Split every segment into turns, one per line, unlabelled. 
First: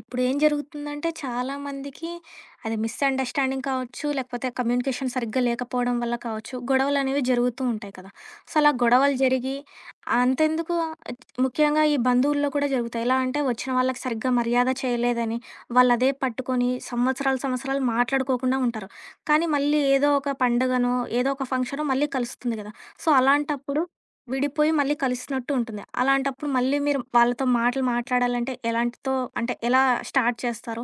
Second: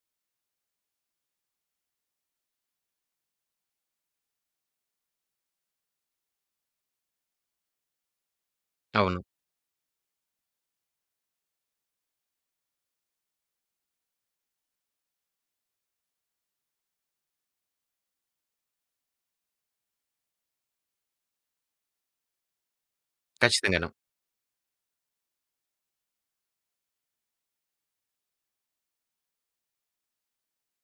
ఇప్పుడేం జరుగుతుందంటే చాలా మందికి అది మిస్‌అండర్‌స్టాండింగ్ కావచ్చు, లేకపోతే కమ్యూనికేషన్ సరిగ్గా లేకపోవడం వల్ల కావచ్చు, గొడవలనేవి జరుగుతూ ఉంటాయి కదా! సో, అలా గొడవలు
అవును.
జరిగి అంతెందుకు ముఖ్యంగా ఈ బంధువుల్లో కూడా జరుగుతాయి. ఎలా అంటే వచ్చిన వాళ్ళకి సరిగ్గా మర్యాద చేయలేదని, వాళ్ళదే పట్టుకొని సంవత్సరాలు, సంవత్సరాలు మాట్లాడుకోకుండా ఉంటారు. కానీ మళ్ళీ ఏదో ఒక పండుగనో, ఏదో ఒక ఫంక్షనో మళ్ళీ కలుస్తుంది కదా! సో, అలాంటప్పుడు
ఖచ్చితంగాను.
విడిపోయి మళ్ళీ కలిసినట్టు ఉంటుంది. అలాంటప్పుడు మళ్ళీ మీరు వాళ్ళతో మాటలు మాట్లాడాలంటే ఎలాంటితో అంటే ఎలా స్టార్ట్ చేస్తారు?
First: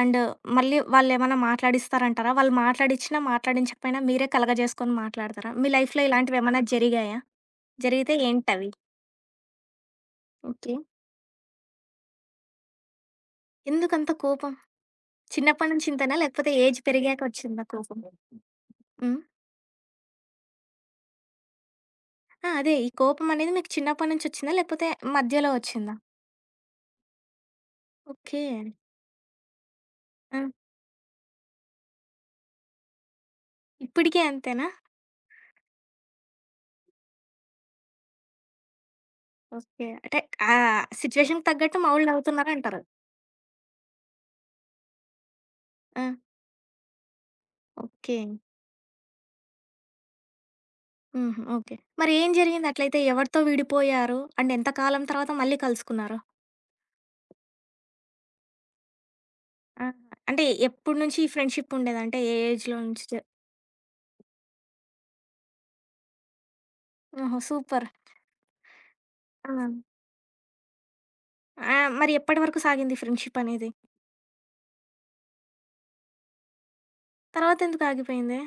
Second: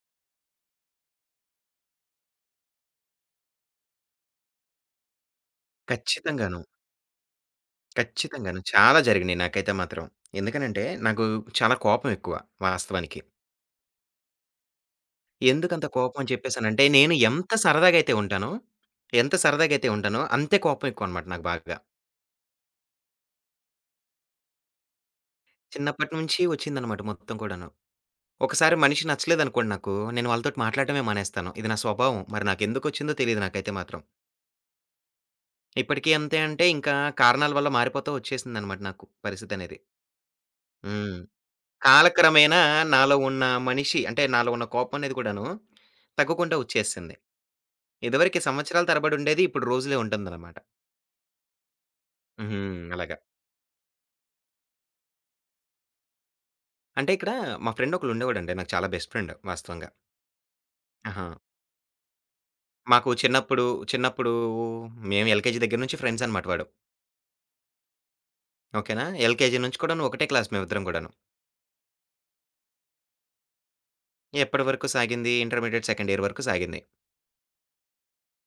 అండ్ మళ్ళీ వాళ్ళేమన్నా మాట్లాడిస్తారంటారా? వాళ్ళు మాట్లాడిచ్చినా, మాట్లాడించకపోయినా మీరే కలగజేసుకొని మాట్లాడతారా? మీ లైఫ్‌లో ఇలాంటివేమన్నా
ఖచ్చితంగాను.
జరిగాయా? జరిగితే
ఖచ్చితంగాను.
ఏంటవి?
చాలా జరిగినియి నాకైతే మాత్రం.
ఓకే.
ఎందుకనంటే, నాకు చాలా కోపం ఎక్కువ వాస్తవానికి.
ఎందుకంత కోపం? చిన్నప్పటి
ఎందుకంత
నుంచి ఇంతేనా?
కోపం అని
లేకపోతే ఏజ్
చెప్పేసనంటే, నేను
పెరిగాక
ఎంత
వచ్చిందా కోపం?
సరదాగైతే ఉంటానో,
హ్మ్.
అంతే కోపం ఎక్కువనమాట నాకు బాగా.
ఆ! అదే ఈ కోపం అనేది మీకు చిన్నప్పటి నుంచి వచ్చిందా? లేకపోతే మధ్యలో వచ్చిందా?
చిన్నప్పటి నుంచి వచ్చిందనమాట మొత్తం కూడాను.
ఓకే.
ఒకసారి మనిషి నచ్చలేదనుకోండి నాకు, నేను
ఆ!
వాళ్ళతోటి మాట్లాడటమే మానేస్తాను. ఇది నా స్వభావం. మరి నాకెందుకొచ్చిందో తెలీదు నాకైతే మాత్రం.
ఇప్పటికి అంతేనా?
ఇప్పటికీ అంతే అంటే, ఇంకా కారణాల వల్ల మారిపోతా వచ్చేసిందనమాట నాకు పరిస్థితనేది.
ఓకే. అంటే ఆ
హ్మ్.
సిట్యుయేషన్‌కి తగ్గట్టు మావోళ్ళు
కాలక్రమేణా
నవ్వుతున్నారంటారు.
నాలో ఉన్న మనిషి అంటే నాలో ఉన్న కోపం అనేది కూడాను
ఆ!
తగ్గకుండా వచ్చేసింది.
ఓకే.
ఇదివరకి సంవత్సరాల తరబడి ఉండేది. ఇప్పుడు రోజులే ఉంటుందనమాట.
హుహు. ఓకే. మరి ఏం జరిగింది
హ్మ్.
అట్లయితే?
అలాగా.
ఎవరితో విడిపోయారు? అండ్ ఎంత కాలం తర్వాత మళ్ళీ కలుసుకున్నారు?
అంటే ఇక్కడ మా ఫ్రెండ్ ఒకళ్ళు ఉండేవాడండి. నాకు చాలా బెస్ట్ ఫ్రెండ్
ఆహా!
వాస్తవంగా.
అంటే ఎప్పటినుంచి
ఆహా!
ఈ ఫ్రెండ్‌షిప్ ఉండేది? అంటే ఏ ఏజ్‌లో నుంచి?
మాకు
చె
చిన్నప్పుడు మేము ఎల్‌కేజీ దగ్గర నుంచి ఫ్రెండ్స్ అనమాట వాడు.
ఓహో! సూపర్.
ఓకేనా?
ఆ!
ఎల్‌కేజీ నుంచి కూడాను ఒకటే క్లాస్ మేమిద్దరం కూడాను.
ఆ! మరి ఎప్పటి వరకు సాగింది ఫ్రెండ్‌షిప్ అనేది?
ఎప్పటివరకు సాగింది ఇంటర్మీడియేట్ సెకండ్ ఇయర్ వరకు సాగింది.
తర్వాత ఎందుకు ఆగిపోయింది?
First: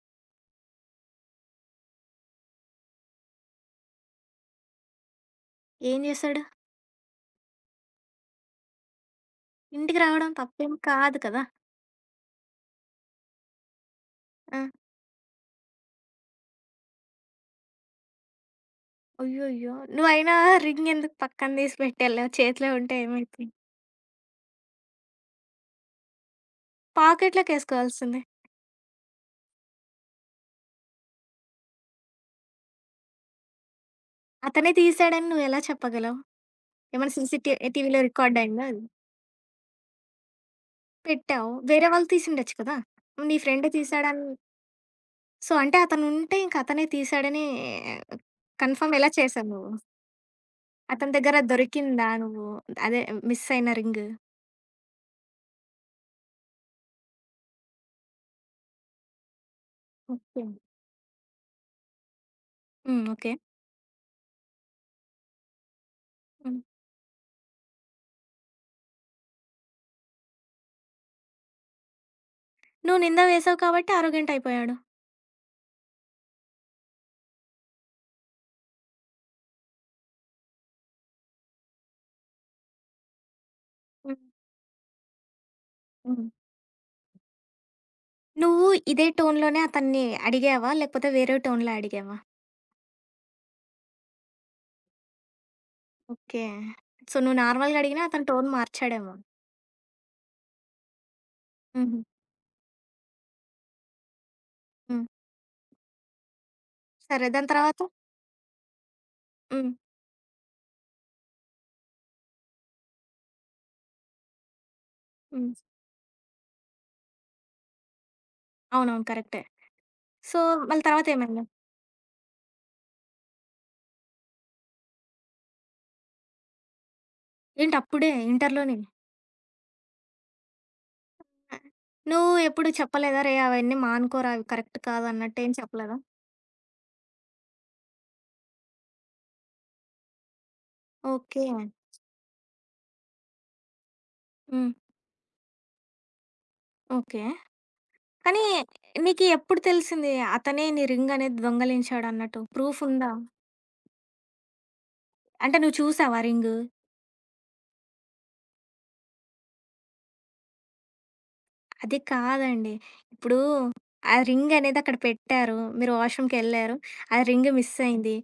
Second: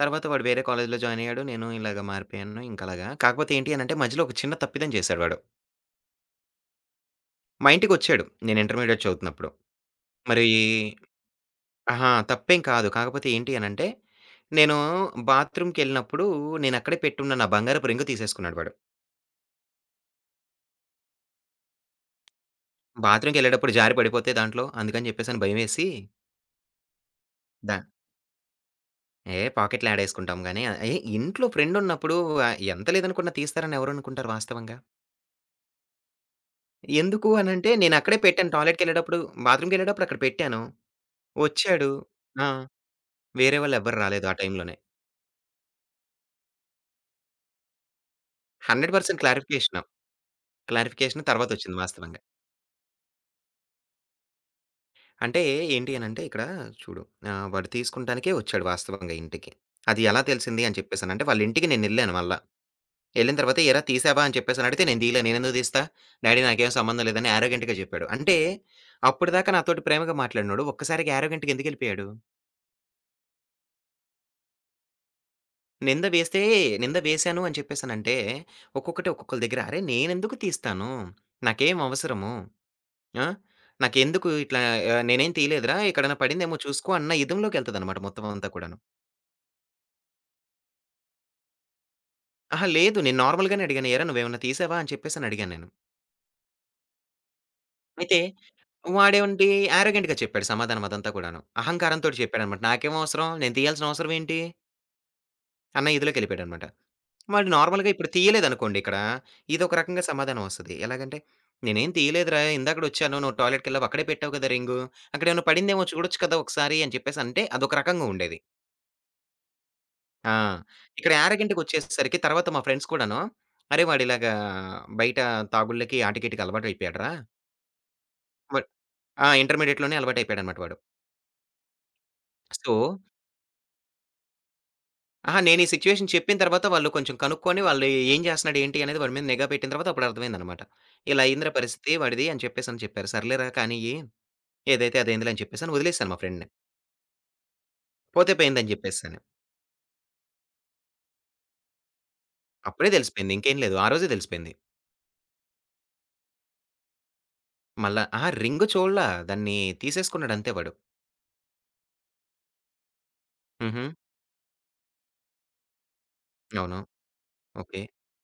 తర్వాత వాడు వేరే కాలేజ్‌లో జాయిన్ అయ్యాడు. నేను ఇలాగ మారిపోయాను. ఇంకలాగా. కాకపోతే ఏంటి అనంటే మధ్యలో ఒక చిన్న తప్పిదం చేశాడు వాడు.
ఏం చేశాడు?
మా ఇంటికొచ్చాడు. నేను ఇంటర్మీడియేట్ చదువుతున్నప్పుడు.
ఇంటికి రావడం
మరి
తప్పేం కాదు కదా!
అహా! తప్పేం కాదు. కాకపోతే ఏంటి అనంటే,
ఆ!
నేను బాత్రూమ్‌కెళ్ళినప్పుడు నేనక్కడే పెట్టున్న నా బంగారపు రింగు తీసేసుకున్నాడు వాడు.
అయ్యయ్యో! నువ్వయినా రింగ్ ఎందుకు పక్కన తీసి పెట్టెళ్ళావు? చేతిలో ఉంటే ఏమైద్ది?
బాత్రూమ్‌కెళ్ళేటప్పుడు జారి పడిపోతే దాంట్లో, అందుకని జెప్పేసని భయమేసి ద
పాకెట్‌లోకేసుకోవాల్సింది.
ఏ పాకెట్‌లో యాడేసుకుంటాం గానీ, ఏ ఇంట్లో ఫ్రెండున్నప్పుడు ఎంత లేదనుకున్నా తీస్తారని ఎవరనుకుంటారు
అతనే
వాస్తవంగా?
తీసాడని నువ్వెలా చెప్పగలవు? ఏమైనా
ఎందుకు
సీసీ టీ
అనంటే,
టీవీలో
నేనక్కడే
రికార్డ్
పెట్టాను
అయిందా అది?
టాయిలెట్‌కెళ్ళేటప్పుడు, బాత్రూమ్‌కెళ్ళేటప్పుడు అక్కడ పెట్టాను.
పెట్టావు. వేరే
వచ్చాడు.
వాళ్ళు
ఆ!
తీసుండొచ్చు కదా! నీ
వేరే
ఫ్రెండ్
వాళ్ళెవ్వరు రాలేదు
తీసాడని
ఆ టైంలోనే.
సో, అంటే అతనుంటే ఇంక అతనే తీసాడని కన్ఫర్మ్ ఎలా
100%
చేసావు నువ్వు?
క్లారిఫికేషను.
అతని
క్లారిఫికేషన్
దగ్గర
తర్వాతొచ్చింది
దొరికిందా
వాస్తవంగా.
నువ్వు? అదే మిస్ అయిన రింగ్?
అంటే ఏంటి అనంటే ఇక్కడ చూడు వాడు తీసుకుంటానికే వచ్చాడు వాస్తవంగా ఇంటికి. అది ఎలా
ఓకే.
తెలిసింది అని చెప్పేసనంటే వాళ్ళింటికి నేనెళ్ళాను మళ్ళా.
హ్మ్. ఓకే.
ఎళ్ళిన తర్వాత "ఏరా తీసావా?" అని చెప్పేసనడిగితే "నేను తీయలే. నేనెందుకు తీస్తా? డ్యాడీ
హ్మ్.
నాకేం సంబంధం లేదని" యారోగెంట్‌గా చెప్పాడు. అంటే అప్పటిదాకా నాతోటి ప్రేమగా మాట్లాడినోడు ఒక్కసారిగా యారోగెంట్‌గా ఎందుకెళ్ళిపోయాడు?
నువ్వు నింద వేసావు కాబట్టి ఆరోగెంట్ అయిపోయాడు.
నింద వేస్తే నింద వేశాను అని చెప్పేసనంటే ఒక్కొక్కటి ఒక్కొక్కళ్ళ దగ్గర "అరే! నేనెందుకు తీస్తాను? నాకేం అవసరము?" ఆ!
హ్మ్.
నాకెందుకు ఇట్లా నేనేం తీయలేదురా! ఎక్కడైనా
హ్మ్.
పడిందేమో చూసుకో అన్న ఇదంలోకెళ్తదనమాట మొత్తం అంతా
నువ్వు
కూడాను.
ఇదే టోన్‌లోనే అతన్ని అడిగావా? లేకపోతే వేరే టోన్‌లో అడిగావా?
అహా! లేదు నేను నార్మల్‌గానే అడిగాను. ఏరా నువ్వేమన్నా తీసావా? అని చెప్పేసని అడిగాను నేను.
ఓకే. సో, నువ్వు నార్మల్‌గా అడిగినా
అయితే
అతను టోన్ మార్చాడేమో.
వాడేంటి యారోగెంట్‌గా చెప్పాడు సమాధానం అదంతా కూడాను.
హుహు.
అహంకారంతోటి చెప్పాడనమాట. నాకేం అవసరం? నేను తీయాల్సిన అవసరం ఏంటి?
హ్మ్.
అన్న ఇదిలోకెళ్ళిపోయాడనమాట.
సరే. దాని
వాడు
తర్వాత?
నార్మల్‌గా ఇప్పుడు తీయలేదనుకోండి ఇక్కడ,
హ్మ్.
ఇదొక రకంగా సమాధానం వస్తది. ఎలాగంటే, "నేనేం తీయలేదురా! ఇందాకడొచ్చాను. నువ్వు టాయిలెట్‌కెళ్ళావు. అక్కడే పెట్టావు కదా రింగు. అక్కడేమన్నా
హ్మ్.
పడిందేమో చూడొచ్చు కదా ఒకసారి" అని చెప్పేసనంటే అదొక రకంగా ఉండేది.
అవునవును. కరెక్టే.
ఆ!
సో, మళ్ళీ
ఇక్కడ
తర్వాతేమైంది?
యారగంటకొచ్చేసేసరికి తర్వాత మా ఫ్రెండ్స్ కూడాను, "అరే! వాడిలాగా బయట తాగుళ్ళకి, ఆటికీటికి అలవాటయిపోయాడురా"
ఏంటి అప్పుడే
బట్
ఇంటర్‌లోనే?
ఆ! ఇంటర్మీడియేట్‌లోనే అలవాటయిపోయాడనమాట వాడు.
ఆ! నువ్వు ఎప్పుడు
సో
చెప్పలేదా? రేయ్! అవన్నీ మానుకోరా! అవి కరెక్ట్ కాదు అన్నట్టు
అహా!
ఏం
నేను ఈ
చెప్పలేదా?
సిట్యుయేషన్ చెప్పిన తర్వాత వాళ్ళు కొంచెం కనుక్కొని, వాళ్ళు ఏం చేస్తన్నాడు, ఏంటి అనేది వాడి మీద నిఘా పెట్టిన తర్వాత అప్పుడు అర్థమైందనమాట. ఇలా
ఓకే.
అయిందిరా పరిస్థితి వాడిది అని చెప్పేసని చెప్పారు. సర్లేరా కానియ్యి,
హ్మ్.
ఏదైతే అదైందిలే అని చెప్పేసని వదిలేసాను మా ఫ్రెండ్‌ని.
ఓకే.
పోతే
కానీ
పోయిందని చెప్పేసాను.
నీకు ఎప్పుడు తెలిసింది? అతనే నీ రింగ్ అనేది దొంగలించాడన్నట్టు? ప్రూఫ్
అప్పుడే
ఉందా?
తెలిసిపోయింది. ఇంకేం లేదు. ఆ రోజే తెలిసిపోయింది.
అంటే నువ్వు చూసావా రింగు?
మళ్ళా అహా! రింగ్ చూడలా. దాన్ని తీసేసుకున్నాడంతే వాడు.
అది కాదండి. ఇప్పుడు
హుహు.
ఆ రింగ్ అనేది అక్కడ పెట్టారు. మీరు వాష్‌రూమ్‌కి ఎళ్లారు.
అవును.
ఆ రింగ్ మిస్
ఓకే.
అయింది.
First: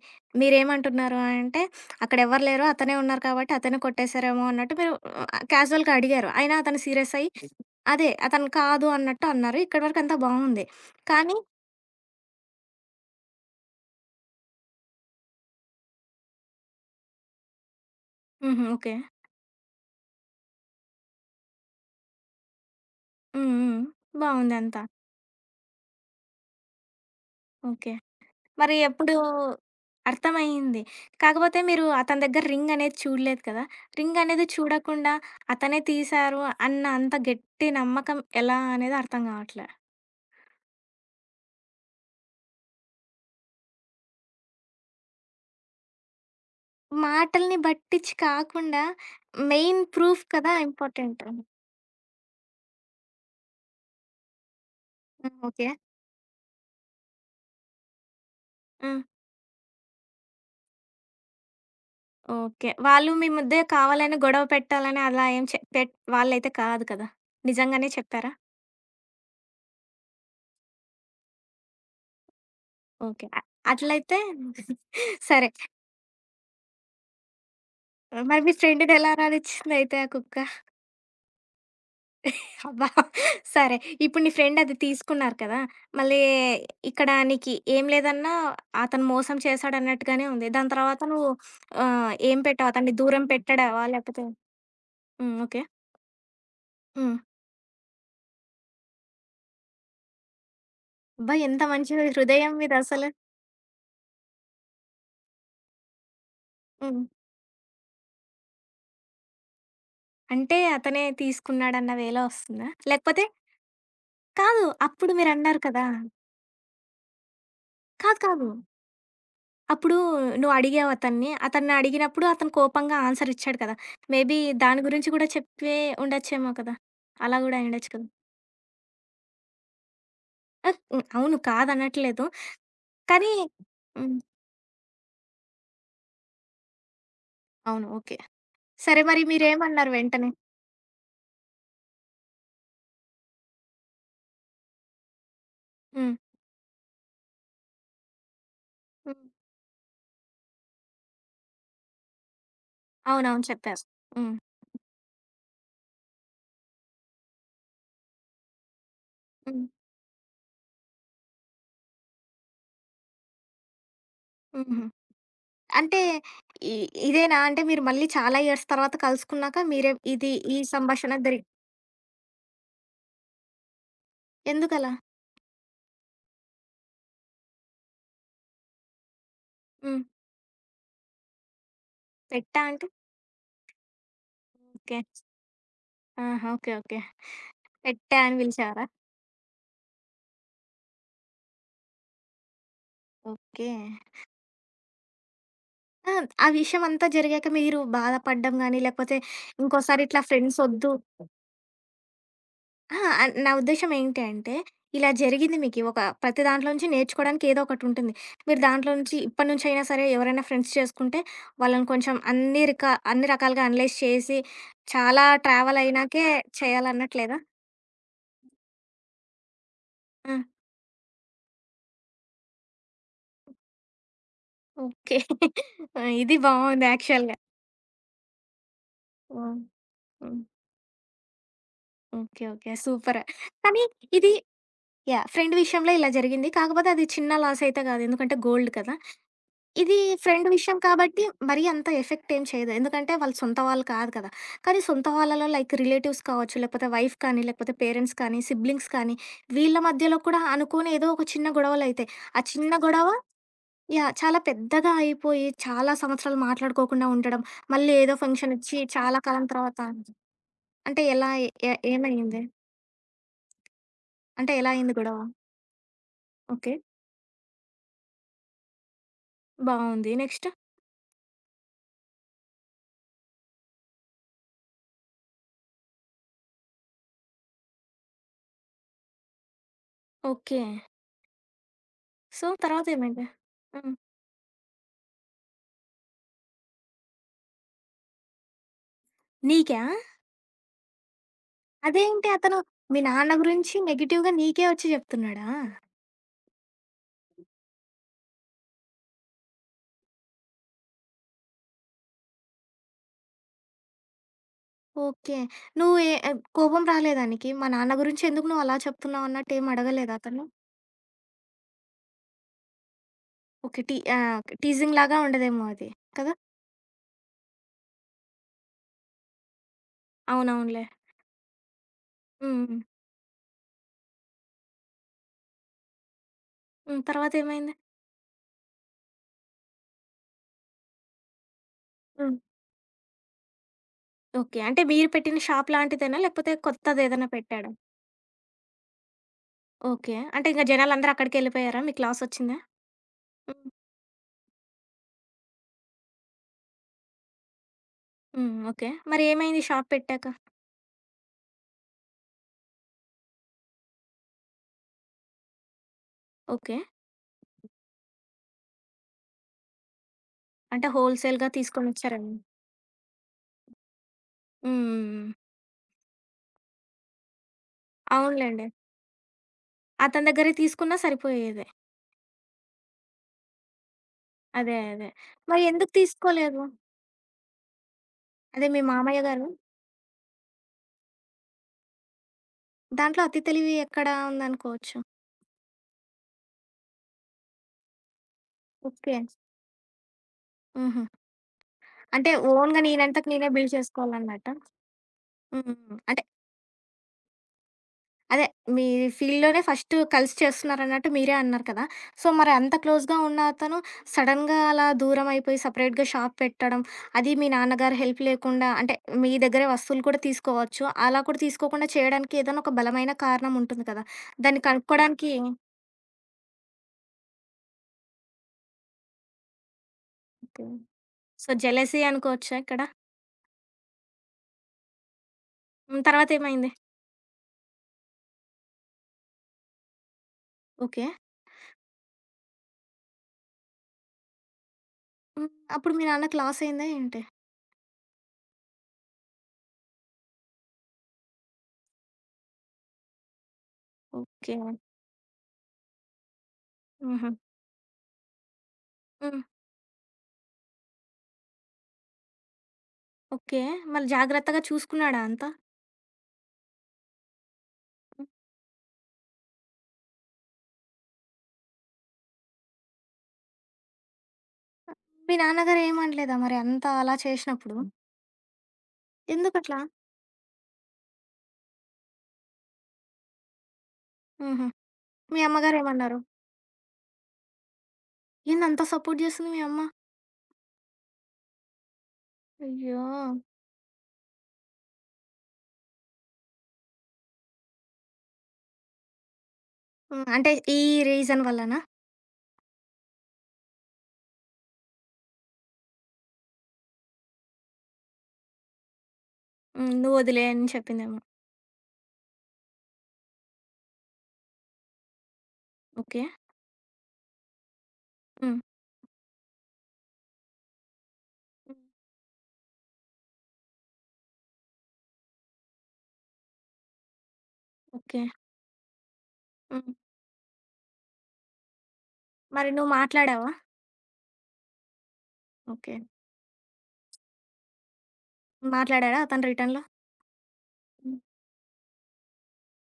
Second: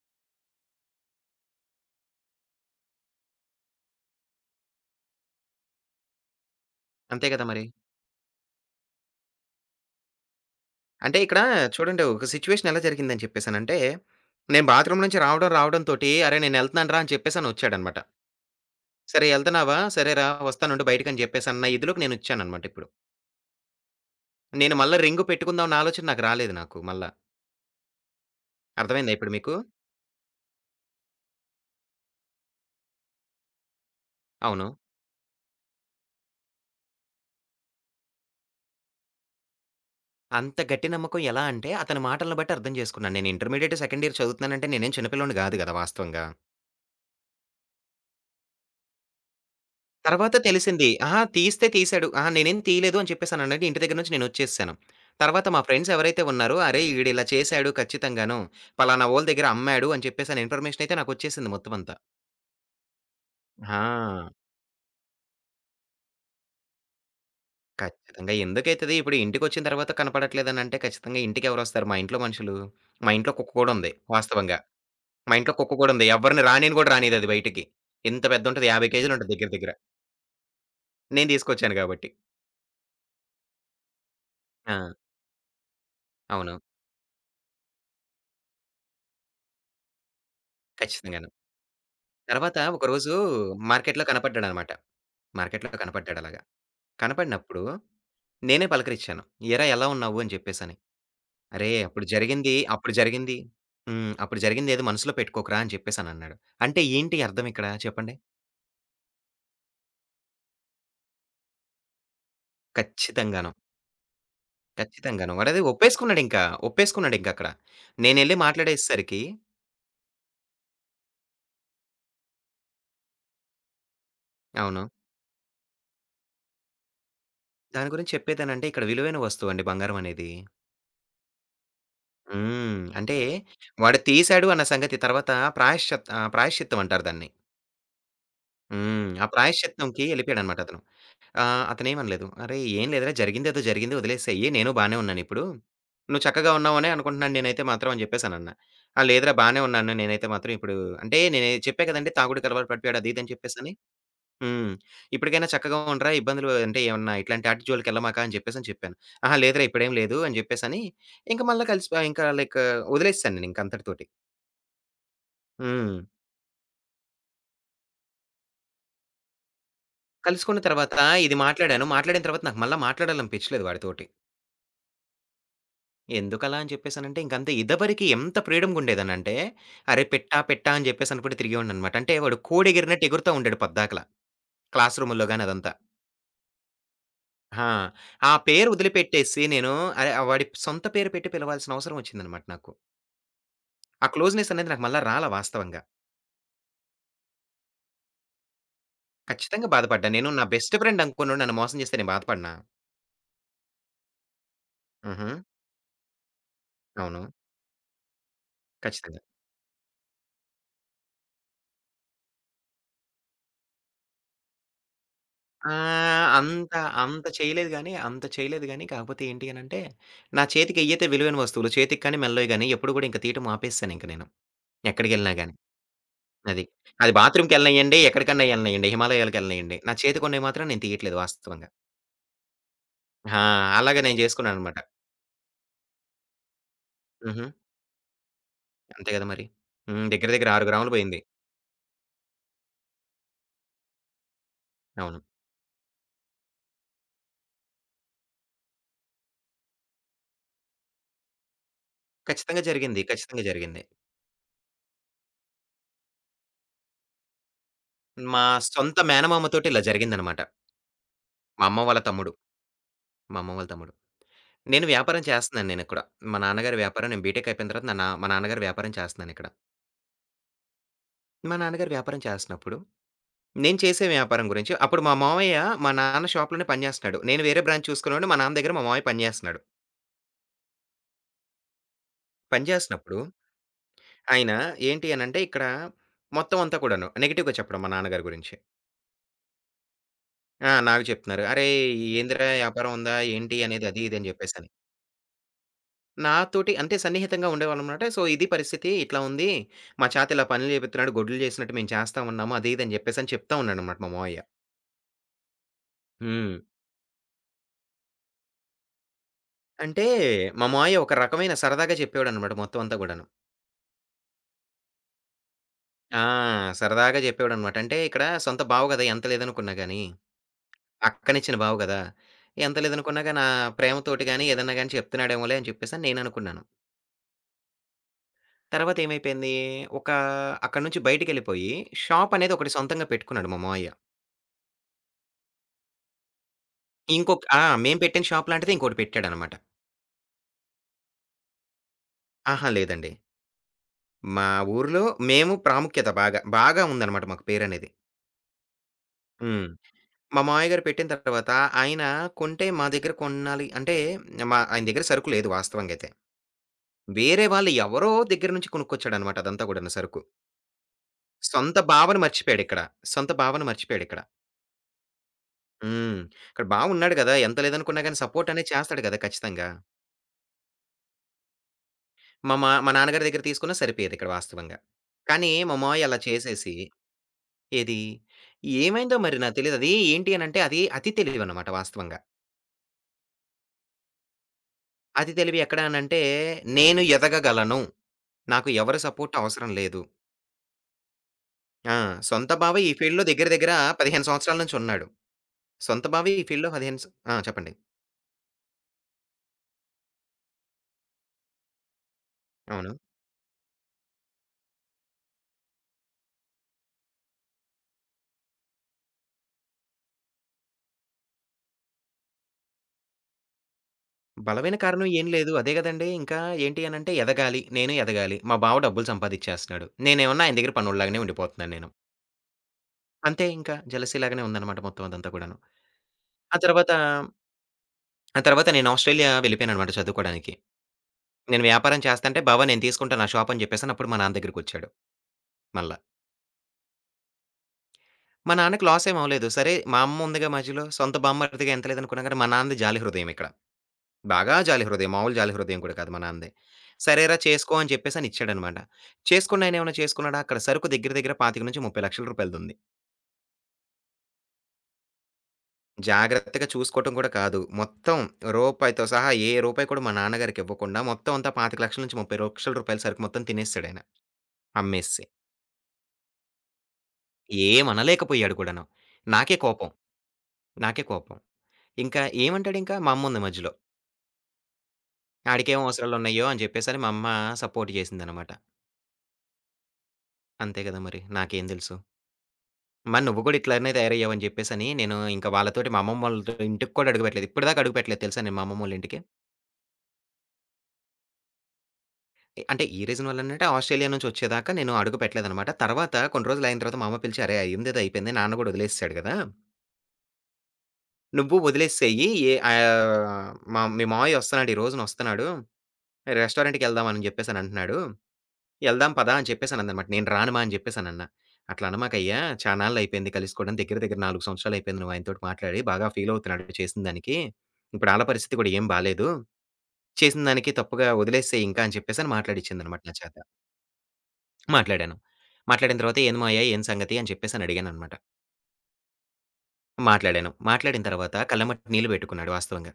మీరేమంటున్నారు అంటే, అక్కడ ఎవరు లేరు. అతనే ఉన్నారు కాబట్టి అతనే కొట్టేసారేమో అన్నట్టు మీరు క్యాజువల్‌గా అడిగారు. అయినా అతను సీరియస్
అంతే
అయ్యి
కదా మరి.
అదే అతను కాదు అన్నట్టు అన్నారు. ఇక్కడి వరకు అంతా బావుంది.
అంటే
కానీ
ఇక్కడ చూడండి ఒక సిట్యుయేషన్ ఎలా జరిగిందని చెప్పేసనంటే, నేను బాత్రూమ్ నుంచి రావడం, రావడంతోటి "అరే! నేనెళ్తన్నానురా" అని చెప్పేసనొచ్చాడనమాట.
హుహు. ఓకే.
"సరే ఎళ్తన్నావా? సరేరా వస్తానుండు బయటికని" చెప్పేసన్న ఇదిలోకి నేనొచ్చాననమాట ఇప్పుడు.
హ్మ్. హ్మ్. బావుంది
నేను
అంతా.
మళ్ళా రింగు పెట్టుకుందాం అన్న ఆలోచన నాకు రాలేదు నాకు మళ్ళా.
ఓకే. మరి ఎప్పుడు
అర్థమైందా ఇప్పుడు మీకు?
అర్థమయింది. కాకపోతే మీరు అతని దగ్గర రింగ్ అనేది చూడలేదు కదా! రింగ్ అనేది
అవును.
చూడకుండా అతనే తీశారు అన్న అంత గట్టి నమ్మకం ఎలా అనేది అర్థం కావట్లే.
అంత గట్టి నమ్మకం ఎలా అంటే అతని మాటలను బట్టి అర్థం జేసుకున్నాను. నేను ఇంటర్మీడియేట్ సెకండ్ ఇయర్ చదువుతున్నానంటే నేనేం చిన్న పిల్లోడిని గాదు గదా! వాస్తవంగా.
మాటల్ని బట్టిచ్చి కాకుండా మెయిన్ ప్రూఫ్
తర్వాత
కదా
తెలిసింది. అహా!
ఇంపార్టెంట్. హ్మ్.
తీస్తే తీసాడు. అహా! నేనేం తీయలేదు అని చెప్పేసానండి. ఇంటి దగ్గర నుంచి నేనొచ్చేసాను. తర్వాత మా
ఓకే.
ఫ్రెండ్స్ ఎవరైతే ఉన్నారో, "అరేయ్! ఈడిలా చేసాడు ఖచ్చితంగాను.
హ్మ్.
పలానా వోళ్ళ దగ్గర అమ్మాడు" అని చెప్పేసి అనే ఇన్ఫర్మేషన్ అయితే నాకొచ్చేసింది మొత్తమంతా.
ఓకే. వాళ్ళు మీ మధ్య కావాలని
ఆ!
గొడవ పెట్టాలని అలా ఏం చె పెట్ వాళ్ళైతే కాదు కదా! నిజంగానే చెప్పారా?
ఖచ్చితంగా ఎందుకైతది? ఇప్పుడు ఇంటికొచ్చిన తర్వాత కనపడట్లేదనంటే ఖచ్చితంగా ఇంటికెవరొస్తారు? మా ఇంట్లో మనుషులు. మా
ఓకే.
ఇంట్లో
అ
కుక్క కూడా ఉంది
అట్లయితే
వాస్తవంగా. మా
సరే.
ఇంట్లో కుక్క కూడా ఉంది. ఎవ్వరిని రానిను కూడా రానిదది బయటికి. ఎంత
మరి మీ
పెద్దుంటది 50
ఫ్రెండ్‌ని ఎలా
కేజీలుంటది దగ్గర దగ్గర.
రానిచ్చిందయితే ఆ కుక్క?
నేను తీసుకొచ్చాను గాబట్టి.
అబ్బా! సరే. ఇప్పుడు నీ ఫ్రెండ్ అది
ఆ!
తీసుకున్నారు కదా! మళ్ళీ
అవును.
ఇక్కడ నీకి ఏం లేదన్నా అతను మోసం చేశాడన్నట్టుగానే ఉంది. దాని తర్వాత
ఖచ్చితంగాను.
నువ్వు ఏం
తర్వాత
పెట్టావు? అతన్ని
ఒకరోజు
దూరం పెట్టడావా?
మార్కెట్‌లో
లేకపోతే
కనపడ్డాడనమాట.
హ్మ్. ఓకే.
మార్కెట్‌లో కనపడ్డాడలాగా.
హ్మ్.
కనపడినప్పుడు నేనే పలకరిచ్చాను. "ఏరా ఎలా ఉన్నావు?" అని చెప్పేసని.
అబ్బా! ఎంత
"అరేయ్!
మంచి
అప్పుడు
హృదయం
జరిగింది అప్పుడు
మీదసలు.
జరిగింది హ్మ్. అప్పుడు జరిగిందేదో మనసులో పెట్టుకోకురా" అని చెప్పేసనన్నాడు. అంటే
హ్మ్.
ఏంటి అర్థం ఇక్కడ చెప్పండి?
అంటే అతనే తీసుకున్నాడన్న వేలో వస్తుందా? లేకపోతే
ఖచ్చితంగాను.
కాదు. అప్పుడు
ఖచ్చితంగాను.
మీరన్నారు
వాడది
కదా!
ఒప్పేసుకున్నాడింకా. ఒప్పేసుకున్నాడింకక్కడ.
కాదు.
నేనెళ్లి
కాదు.
మాట్లాడేసేసరికి
అప్పుడు నువ్వు అడిగావు అతన్ని. అతన్ని అడిగినప్పుడు అతను కోపంగా ఆన్సర్ ఇచ్చాడు కదా! మేబీ దాని
అవును.
గురించి కూడా చెప్పే ఉండొచ్చేమో కదా! అలా గూడా
దాని
అయ్యుండొచ్చు కదా!
గురించి చెప్పేదానంటే ఇక్కడ విలువైన వస్తువండి బంగారం అనేది.
హ్మ్. అవును. కాదనట్లేదు.
హ్మ్. అంటే
కానీ
వాడు
హ్మ్.
తీశాడు అన్న సంగతి తర్వాత ప్రాయశ్చిత్తం అంటారు దాన్ని.
అవును. ఓకే. సరే
హ్మ్.
మరి
ఆ
మీరేమన్నారు
ప్రాయశ్చిత్తంకి
వెంటనే?
ఎళ్ళిపోయాడనమాట అతను. అతనేమనలేదు. "అరేయ్! ఏం లేదురా జరిగిందేదో జరిగింది వదిలేసేయి. నేను బానే ఉన్నానిప్పుడు.
హ్మ్.
నువ్వు చక్కగా ఉన్నావనే అనుకుంటున్నాను నేనైతే మాత్రం" అని జెప్పేసనన్నా. "ఆ!
హ్మ్.
లేదురా బానే ఉన్నాను నేనైతే మాత్రం ఇప్పుడు" అంటే నేను చెప్పా కదండీ తాగుడుకి అలవాటు పడిపోయాడు అది ఇది అని
అవునవును.
చెప్పేసని.
చెప్పారు. హ్మ్.
హ్మ్. "ఇప్పటికైనా చక్కగా ఉండరా ఇబ్బందులు అంటే ఏమన్నా ఇట్లాంటి ఆటి జోలికెళ్ళమాక" అని చెప్పేసని చెప్పాను. "అహా! లేదురా
హ్మ్.
ఇప్పుడేం లేదు" అని జెప్పేసని ఇంక మళ్ళా కలిసిపో ఇంకా లైక్ వదిలేసేసాను నేనింక అంతటితోటి.
హుహు.
హ్మ్.
అంటే ఇ ఇదేనా? అంటే మీరు మళ్ళీ చాలా ఇయర్స్ తర్వాత కలుసుకున్నాక మీరే ఇది ఈ
కలుసుకున్న తర్వాత
సంభాషణ
ఇది
జరిగి
మాట్లాడాను. మాట్లాడిన తర్వాత నాకు మళ్ళా మాట్లాడాలనిపిచ్చలేదు వాడితోటి.
ఎందుకలా?
ఎందుకలా అని చెప్పేసనంటే, ఇంకంతే ఇదవరికి ఎంత ఫ్రీడమ్‌గుండేదనంటే,
హ్మ్.
అరే! పెట్టా, పెట్టా అని చెప్పేసి అనుకుంట తిరిగేవాడిననమాట. అంటే వాడు
పెట్టా అంటే
కోడెగిరినట్టు ఎగురుతా ఉండాడు పద్దాకల.
ఓకే.
క్లాస్ రూముల్లో గాని అదంతా.
ఆహా! ఓకే. ఓకే.
ఆ!
పెట్టా
ఆ
అని
పేరు
పిలిచేవారా?
వదిలిపెట్టేసి నేను అరె! వాడి సొంత పేరు పెట్టి పిలవాల్సిన అవసరం వచ్చిందనమాట నాకు.
ఓకే.
ఆ క్లోజ్‌నెస్ అనేది నాకు మళ్ళా రాలా వాస్తవంగా.
ఆ! ఆ విషయం అంతా జరిగాక మీరు బాధపడడం గాని, లేకపోతే
ఖచ్చితంగా
ఇంకోసారి
బాధపడ్డా.
ఇట్లా
నేను నా
ఫ్రెండ్స్
బెస్ట్
ఒద్దు
ఫ్రెండ్ అనుకున్నోడు నన్ను మోసం చేస్తే నేను బాధపడనా?
ఆ! అన్ నా ఉద్దేశ్యం ఏంటి అంటే, ఇలా
హుహు.
జరిగింది మీకి ఒక ప్రతి దాంట్లో నుంచి
అవును.
నేర్చుకోవడానికి ఏదో ఒకటుంటుంది. మీరు దాంట్లో నుంచి
ఖచ్చితంగా.
ఇప్పటి నుంచైనా సరే ఎవరైనా ఫ్రెండ్స్ చేసుకుంటే, వాళ్ళని కొంచెం అన్ని రకాలుగా అనలైజ్ చేసి, చాలా
ఆ!
ట్రావెల్ అయినాకే
అంత,
చేయాలన్నట్లేదా?
అంత చేయలేదు గానీ, కాకపోతే ఏంటి అనంటే,
ఆ!
నా చేతికెయ్యైతే విలువైన వస్తువులు, చేతికి కానీ, మెడలోయి గానీ, ఎప్పుడు గూడా ఇంక తీయటం ఆపేసానింక నేను.
ఓకే.
ఎక్కడికెళ్ళినా గానీ.
ఆ! ఇది
అది.
బావుంది
అది
యాక్చువల్‌గా.
బాత్రూమ్‌కెళ్ళనియ్యండి, ఎక్కడికన్నా యెళ్ళనియ్యండి,
హ్మ్.
హిమాలయాలకెళ్ళనియ్యండి, నా
హ్మ్.
చేతికున్నయి మాత్రం నేను తీయట్లేదు వాస్తవంగా.
ఓకే. ఓకే. సూపర్.
ఆ!
కానీ
అలాగే నేను
ఇది
జేసుకున్నాననమాట.
యాహ్! ఫ్రెండ్ విషయంలో ఇలా జరిగింది. కాకపోతే అది చిన్న
హుహు.
లాస్ అయితే కాదు. ఎందుకంటే గోల్డ్ కదా!
అంతే గదా మరి.
ఇది
హ్మ్. దగ్గర
ఫ్రెండ్
దగ్గర 6
విషయం
గ్రాములు బోయింది.
కాబట్టి మరీ అంత ఎఫెక్ట్ ఏం చేయదు. ఎందుకంటే వాళ్ళు సొంత వాళ్ళు కాదు కదా! కానీ సొంత
అవును.
వాళ్ళలో లైక్ రిలేటివ్స్ కావచ్చు, లేకపోతే వైఫ్ కానీ, లేకపోతే పేరెంట్స్ కానీ, సిబ్లింగ్స్ కానీ, వీళ్ళ మధ్యలో కూడా అనుకోని ఏదో ఒక చిన్న గొడవలైతాయి. ఆ
ఖచ్చితంగా
చిన్న
జరిగింది.
గొడవ
ఖచ్చితంగా జరిగింది.
యాహ్! చాలా పెద్దగా అయిపోయి చాలా సంవత్సరాలు మాట్లాడుకోకుండా ఉండడం. మళ్ళీ ఏదో
మా
ఫంక్షన్ ఇచ్చి
సొంత
చాలా కాలం
మేనమామ తోటి
తర్వాత
ఇలా జరిగిందనమాట.
అంటే ఎలా?
మా అమ్మ వాళ్ళ తమ్ముడు.
ఏమైంది?
మా అమ్మ వాళ్ళ తమ్ముడు.
అంటే ఎలా
నేను
అయింది గొడవ?
వ్యాపారం చేస్తన్నాను నేనిక్కడ. మా
ఓకే.
నాన్నగారి వ్యాపారం నేను బీటెక్ అయిపోయిన తర్వాత నా నా మా నాన్నగారి వ్యాపారం చేస్తన్నానిక్కడ.
బావుంది. నెక్స్ట్?
మా నాన్నగారు వ్యాపారం చేస్తన్నప్పుడు, నేను చేసే వ్యాపారం గురించి అప్పుడు మా మామయ్య మా నాన్న షాప్‌లోనే పని జేస్తన్నాడు. నేను వేరే బ్రాంచ్ చూసుకునేవాడిని. మా నాన్న దగ్గర మా మామయ్య పని జేస్తన్నాడు.
ఓకే. సో,
పని జేస్తన్నప్పుడు
తర్వాతేమైంది? హ్మ్.
ఆయన ఏంటి అనంటే ఇక్కడ మొత్తం అంతా కూడాను నెగెటివ్‌గా చెప్పడం మా నాన్నగారి గురించి.
నీకా?
ఆ! నాకు చెప్తున్నారు. "అరేయ్!
అదేంటి
ఏందిరా
అతను
వ్యాపారం
మీ
ఉందా?
నాన్న
ఏంటి?"
గురించి
అనేది అది ఇది అని
నెగెటివ్‌గా నీకే
జెప్పేసని.
ఒచ్చి జెప్తున్నాడా?
నాతోటి అంటే సన్నిహితంగా ఉండేవాళ్ళనమాట. సో, ఇది పరిస్థితి ఇట్లా ఉంది. మా చేత ఇలా పనులు చేపిస్తున్నాడు. గొడ్లు చేసినట్టు మేము చేస్తా ఉన్నాము. అది ఇది అని చెప్పేసని చెప్తా ఉన్నాడనమాట మా మావయ్య.
ఓకే. నువ్వు
హ్మ్.
కోపం రాలేదా నీకి? మా నాన్న గురించి ఎందుకు నువ్వు అలా చెప్తున్నావు అన్నట్టు ఏమి
అంటే
అడగలేదా అతను?
మా మావయ్య ఒక రకమైన సరదాగా చెప్పేవాడనమాట మొత్తం అంతా గూడాను.
ఓకే. టీజింగ్ లాగా ఉండదేమో అది.
ఆ!
కదా!
సరదాగా చెప్పేవాడనమాట. అంటే ఇక్కడ సొంత బావ గదా! ఎంత లేదనుకున్నా గాని,
అవునవునులే.
అక్కనిచ్చిన బావ గదా!
హ్మ్. హ్మ్.
ఎంత లేదనుకున్నా గాని ఆ ప్రేమతోటి గాని, ఏదన్నా గాని చెప్తున్నాడేమోలే అని చెప్పేసని నేననుకున్నాను.
హ్మ్. తర్వాతేమైంది?
తర్వాత ఏమైపోయింది, ఒక అక్కడి నుంచి బయటికెళ్ళిపోయి షాప్
హ్మ్.
అనేది ఒకటి సొంతంగా పెట్టుకున్నాడు మా మావయ్య.
ఓకే. అంటే మీరు పెట్టిన షాప్ లాంటిదేనా? లేకపోతే కొత్తదేదైనా
ఆ!
పెట్టాడా?
మేము పెట్టిన షాప్ లాంటిదే ఇంకోటి పెట్టాడనమాట.
ఓకే. అంటే ఇంక జనాలందరూ అక్కడికెళ్ళిపోయారా? మీకు లాసొచ్చిందా?
అహా! లేదండి.
హ్మ్.
మా ఊర్లో మేము ప్రాముఖ్యత బాగా. బాగా ఉందనమాట మాకు పేరనేది.
హ్మ్. ఓకే. మరేమైంది
హ్మ్.
షాప్ పెట్టాక?
మా మామయ్య గారు పెట్టిన తర్వాత ఆయన కొంటే మా దగ్గర కొనాలి అంటే మా ఆయన దగ్గర సరుకు లేదు వాస్తవంగైతే.
ఓకే.
వేరే వాళ్ళు ఎవరో దగ్గర నుంచి కొనుక్కొచ్చాడనమాట అదంతా గూడాను సరుకు.
అంటే హోల్‌సేల్‌గా
సొంత భావన
తీసుకొనొచ్చారేమో.
మర్చిపోయాడిక్కడ. సొంత భావన మర్చిపోయాడిక్కడ.
హ్మ్. హ్మ్.
హ్మ్. ఇక్కడ బావ ఉన్నాడు గదా! ఎంత లేదనుకున్నా గాని
అవునులెండి.
సపోర్టనేది చేస్తాడు గదా! ఖచ్చితంగా.
అతని దగ్గరే తీసుకున్నా సరిపోయేది.
మా మా మా నాన్నగారి దగ్గర తీసుకున్నా సరిపోయేదిక్కడ
అదే.
వాస్తవంగా.
అదే.
కానీ
మరి
మా
ఎందుకు
మామయ్య అలా
తీసుకోలేదు?
చేసేసి ఏది?
అదే మీ
ఏమైందో
మామయ్య
మరి
గారు.
నాకు తెలీదు. అది ఏంటి అనంటే అది అతి తెలివనమాట వాస్తవంగా.
దాంట్లో అతి తెలివి ఎక్కడ ఉందనుకోవచ్చు?
అతి తెలివి ఎక్కడ అనంటే, నేను ఎదగగలను. నాకు ఎవరి
ఓకే.
సపోర్ట్ అవసరం లేదు.
హుహు.
ఆ!
అంటే
సొంత బావ
ఓన్‌గా
ఈ ఫీల్డ్‌లో
నేనంతకు నేనే
దగ్గర దగ్గర
బిల్డ్
15
చేసుకోవాలన్నట్టా?
సంవత్సరాల నుంచి ఉన్నాడు.
హ్మ్.
సొంత
అంటే
బావ ఈ ఫీల్డ్‌లో 15 ఆ! చెప్పండి.
అదే మీ ఫీల్డ్‌లోనే ఫస్ట్ కలిసి చేస్తున్నారన్నట్టు మీరే అన్నారు కదా! సో, మరి అంత
అవును.
క్లోజ్‌గా ఉన్న అతను సడెన్‌గా అలా దూరం అయిపోయి సెపరేట్‌గా షాప్ పెట్టడం, అది మీ నాన్నగారు హెల్ప్ లేకుండా అంటే మీ దగ్గరే వస్తువులు కూడా తీసుకోవచ్చు. అలా కూడా తీసుకోకుండా చేయడానికి ఏదైనా ఒక బలమైన కారణం ఉంటుంది కదా! దాన్ని
బలమైన కారణం ఏం
కనుక్కోడానికి
లేదు. అదే గదండీ ఇంకా ఏంటి అనంటే ఎదగాలి. నేను ఎదగాలి. మా బావ డబ్బులు సంపాదిచ్చేస్తున్నాడు. నేనేమన్నా ఆయన
ఓకే.
దగ్గర పనోడిలాగానే
సో,
ఉండిపోతున్నాను నేను.
జెలసీ అనుకోవచ్చా ఇక్కడ?
అంతే ఇంకా జెలసీ లాగానే ఉందనమాట మొత్తం అదంతా కూడాను.
హ్మ్. తర్వాత
ఆ
ఏమైంది?
తర్వాత ఆ తర్వాత నేను ఆస్ట్రేలియా వెళ్ళిపోయాననమాట చదువుకోడానికి.
ఓకే.
నేను వ్యాపారం చేస్తంటే, "బావ నేను తీసుకుంటా నా షాప్" అని చెప్పేసని అప్పుడు మా నాన్న దగ్గరికొచ్చాడు
హ్మ్. అప్పుడు
మళ్ళా.
మీ నాన్నకి లాస్ అయిందా ఏంటి?
మా నాన్నకి లాస్ ఏమి అవ్వలేదు. సరే మా అమ్మ ఉందిగా మధ్యలో, సొంత బామ్మర్దిగా ఎంత లేదనుకున్నా గాని, మా నాన్నది జాలి హృదయం ఇక్కడ.
ఓకే.
బాగా జాలి హృదయం. మామూలు జాలి హృదయం కూడా కాదు మా నాన్నది.
హుహు.
"సరేరా చేసుకో" అని చెప్పేసని ఇచ్చాడనమాట.
హ్మ్.
చేసుకున్న ఆయన ఏమైనా చేసుకున్నాడా? అక్కడ సరుకు దగ్గర దగ్గర రూ. 25,000-30,000 రూపాయలదుంది.
ఓకే. మరి జాగ్రత్తగా చూసుకున్నాడా అంతా?
జాగ్రత్తగా చూసుకోవటం కూడా కాదు. మొత్తం రూపాయితో సహా ఏ రూపాయి కూడా మా నాన్నగారికి ఇవ్వకుండా, మొత్తం అంతా 20,00,000-30,00,000 రూపాయల సరుకు మొత్తం తినేసాడాయన అమ్మేసేసి.
మీ నాన్నగారు ఏమనలేదా మరి అంత అలా చేసినప్పుడు? హ్మ్.
ఏమనలేకపోయాడు కూడాను. నాకే
ఎందుకట్లా?
కోపం. నాకే కోపం. ఇంకా ఏమంటాడింకా? మా అమ్ముంది మధ్యలో.
హుహు. మీ
ఆడికేం
అమ్మగారేమన్నారు?
అవసరాలున్నాయో అని జెప్పేసని మా అమ్మ సపోర్ట్ జేసిందనమాట.
ఏందంత సపోర్ట్ జేస్తుంది మీ అమ్మ?
అంతే గదా! మరి నాకేం దెలుసు?
అయ్యో!
మరి నువ్వు గూడా ఇట్లనే తయారయ్యావని జెప్పేసని నేను ఇంక వాళ్ళతోటి మా అమ్మమ్మోళ్ళతో ఇంటికి కూడా అడుగు పెట్టలేదు. ఇప్పటిదాకా అడుగు పెట్టలేదు తెలుసా నేను మా అమ్మమ్మోళ్ళింటికి.
హ్మ్. అంటే ఈ రీజన్ వల్లనా?
ఎ అంటే ఏ అంటే ఈ రీజన్ వల్లనంటే ఆస్ట్రేలియా నుంచొచ్చేదాకా నేను అడుగు పెట్టలేదనమాట. తర్వాత కొన్ని రోజులయిన తర్వాత మా అమ్మ పిలిచి "అరేయ్! అయిందేదో అయిపోయింది. నాన్న గూడా వదిలేసేసాడు గదా!
హ్మ్. నువ్వొదిలేయ్ అని చెప్పిందేమో.
నువ్వు వదిలేసేయి. ఏ ఆహ్, మా మీ మావయ్య ఒస్తన్నాడు. ఈ రోజునొస్తన్నాడు.
ఓకే.
రెస్టారెంట్‌కెళ్దాం" అని జెప్పేసనంటన్నాడు.
హ్మ్.
ఎళ్దాం పదా! అని చెప్పేసనందనమాట. నేను రానుమా అని చెప్పేసనన్నా. "అట్లా
హ్మ్.
అనమాకయ్యా చాన్నాళ్లయిపోయింది కలిసుకోవడం. దగ్గర దగ్గర 4 సంవత్సరాలయిపోయింది నువ్వు ఆయనతోటి మాట్లాడి. బాగా ఫీలవుతున్నాడు చేసిన దానికి. ఇప్పుడు
ఓకే.
ఆళ్ళ పరిస్థితి కూడా ఏం బాలేదు.
హ్మ్.
చేసిన దానికి తప్పుగా వదిలేసేయి ఇంకా" అని చెప్పేసని
మరి నువ్వు
మాట్లాడిచ్చిందనమాట నా చేత.
మాట్లాడావా?
మాట్లాడాను.
ఓకే.
మాట్లాడిన తర్వాత "ఏంది మావయ్య ఏం సంగతి" అని చెప్పేసని అడిగాననమాట.
మాట్లాడాడా అతను రిటర్న్‌లో?
మాట్లాడాను. మాట్లాడిన
హ్మ్.
తర్వాత కళ్ళమ్మట నీళ్లు పెట్టుకున్నాడు వాస్తవంగా.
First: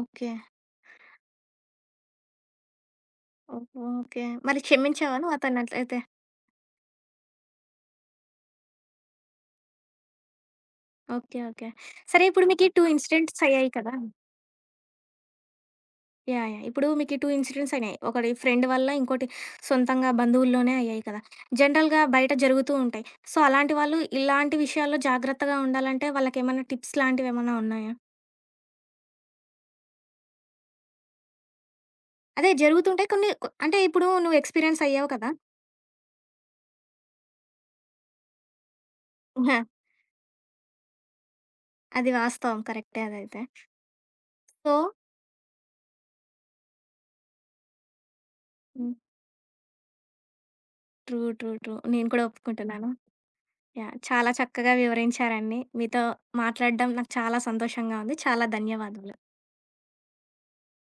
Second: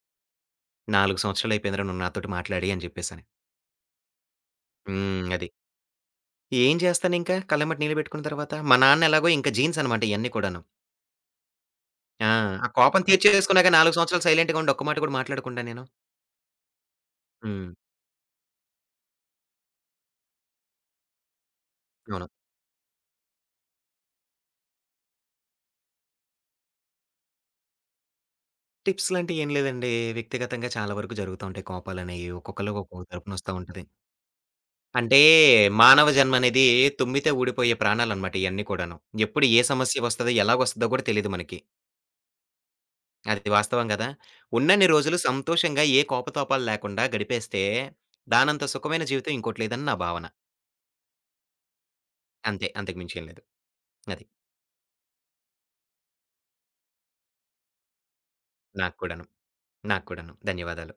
ఓకే.
"4 సంవత్సరాలయిపోయిందిరా నువ్వు నాతోటి మాట్లాడి" అని చెప్పేసని.
ఓహో! ఓకే. మరి క్షమించావా
హ్మ్.
నువ్వు
అది.
అతనట్లయితే?
ఏం చేస్తానింకా కళ్ళమ్మట నీళ్లు పెట్టుకున్న తర్వాత. మా నాన్న ఎలాగో ఇంకా జీన్స్ అనమాట ఇయన్నీ కూడాను.
ఓకే. ఓకే. సరే
ఆ!
ఇప్పుడు మీకీ
ఆ
2
కోపం
ఇన్సిడెంట్స్ అయ్యాయి
తీర్చేసుకున్నాక
కదా!
4 సంవత్సరాలు సైలెంట్‌గా ఉండి ఒక్క మాట కూడా మాట్లాడకుండా నేను.
యాహ్! యాహ్! ఇప్పుడు మీకీ 2
హ్మ్.
ఇన్సిడెంట్స్ అయినాయి. ఒకటి ఫ్రెండ్ వల్ల, ఇంకోటి సొంతంగా బంధువుల్లోనే అయ్యాయి కదా! జనరల్‌గా
అవును.
బయట జరుగుతూ ఉంటాయి. సో, అలాంటి వాళ్ళు ఇలాంటి విషయాల్లో జాగ్రత్తగా ఉండాలంటే వాళ్ళకేమన్నా టిప్స్ లాంటివేమన్నా ఉన్నాయా?
టిప్స్ లాంటియి ఏం లేదండి. వ్యక్తిగతంగా చాలా వరకు జరుగుతా ఉంటాయి కోపాలనేయి.
అదే
ఒక్కొక్కళ్ళకి ఒక్కొక్క
జరుగుతుంటాయి కొన్ని కొ
తరపునొస్తా
అంటే
ఉంటది.
ఇప్పుడు నువ్వు ఎక్స్‌పీరియన్స్ అయ్యావు
అంటే
కదా! హా,
మానవ జన్మ అనేది తుమ్మితే ఊడిపోయే ప్రాణాలనమాట ఇయన్నీ కూడాను. ఎప్పుడు ఏ సమస్య వస్తదో, ఎలాగొస్తదో కూడా తెలీదు మనకి.
అది వాస్తవం. కరెక్టే అదైతే.
అది వాస్తవం గదా!
సో
ఉన్నన్ని రోజులు సంతోషంగా ఏ కోపతాపాలు లేకుండా గడిపేస్తే దానంత
హ్మ్.
సుఖమైన జీవితం ఇంకోటి లేదని నా భావన.
ట్రూ. ట్రూ. ట్రూ. నేను కూడా
అంతే.
ఒప్పుకుంటున్నాను.
అంతకు మించి ఏం లేదు.
యాహ్!
అది.
చాలా చక్కగా వివరించారండి. మీతో మాట్లాడడం నాకు చాలా సంతోషంగా ఉంది. చాలా
నాకు
ధన్యవాదాలు.
కూడాను. నాకు కూడాను. ధన్యవాదాలు.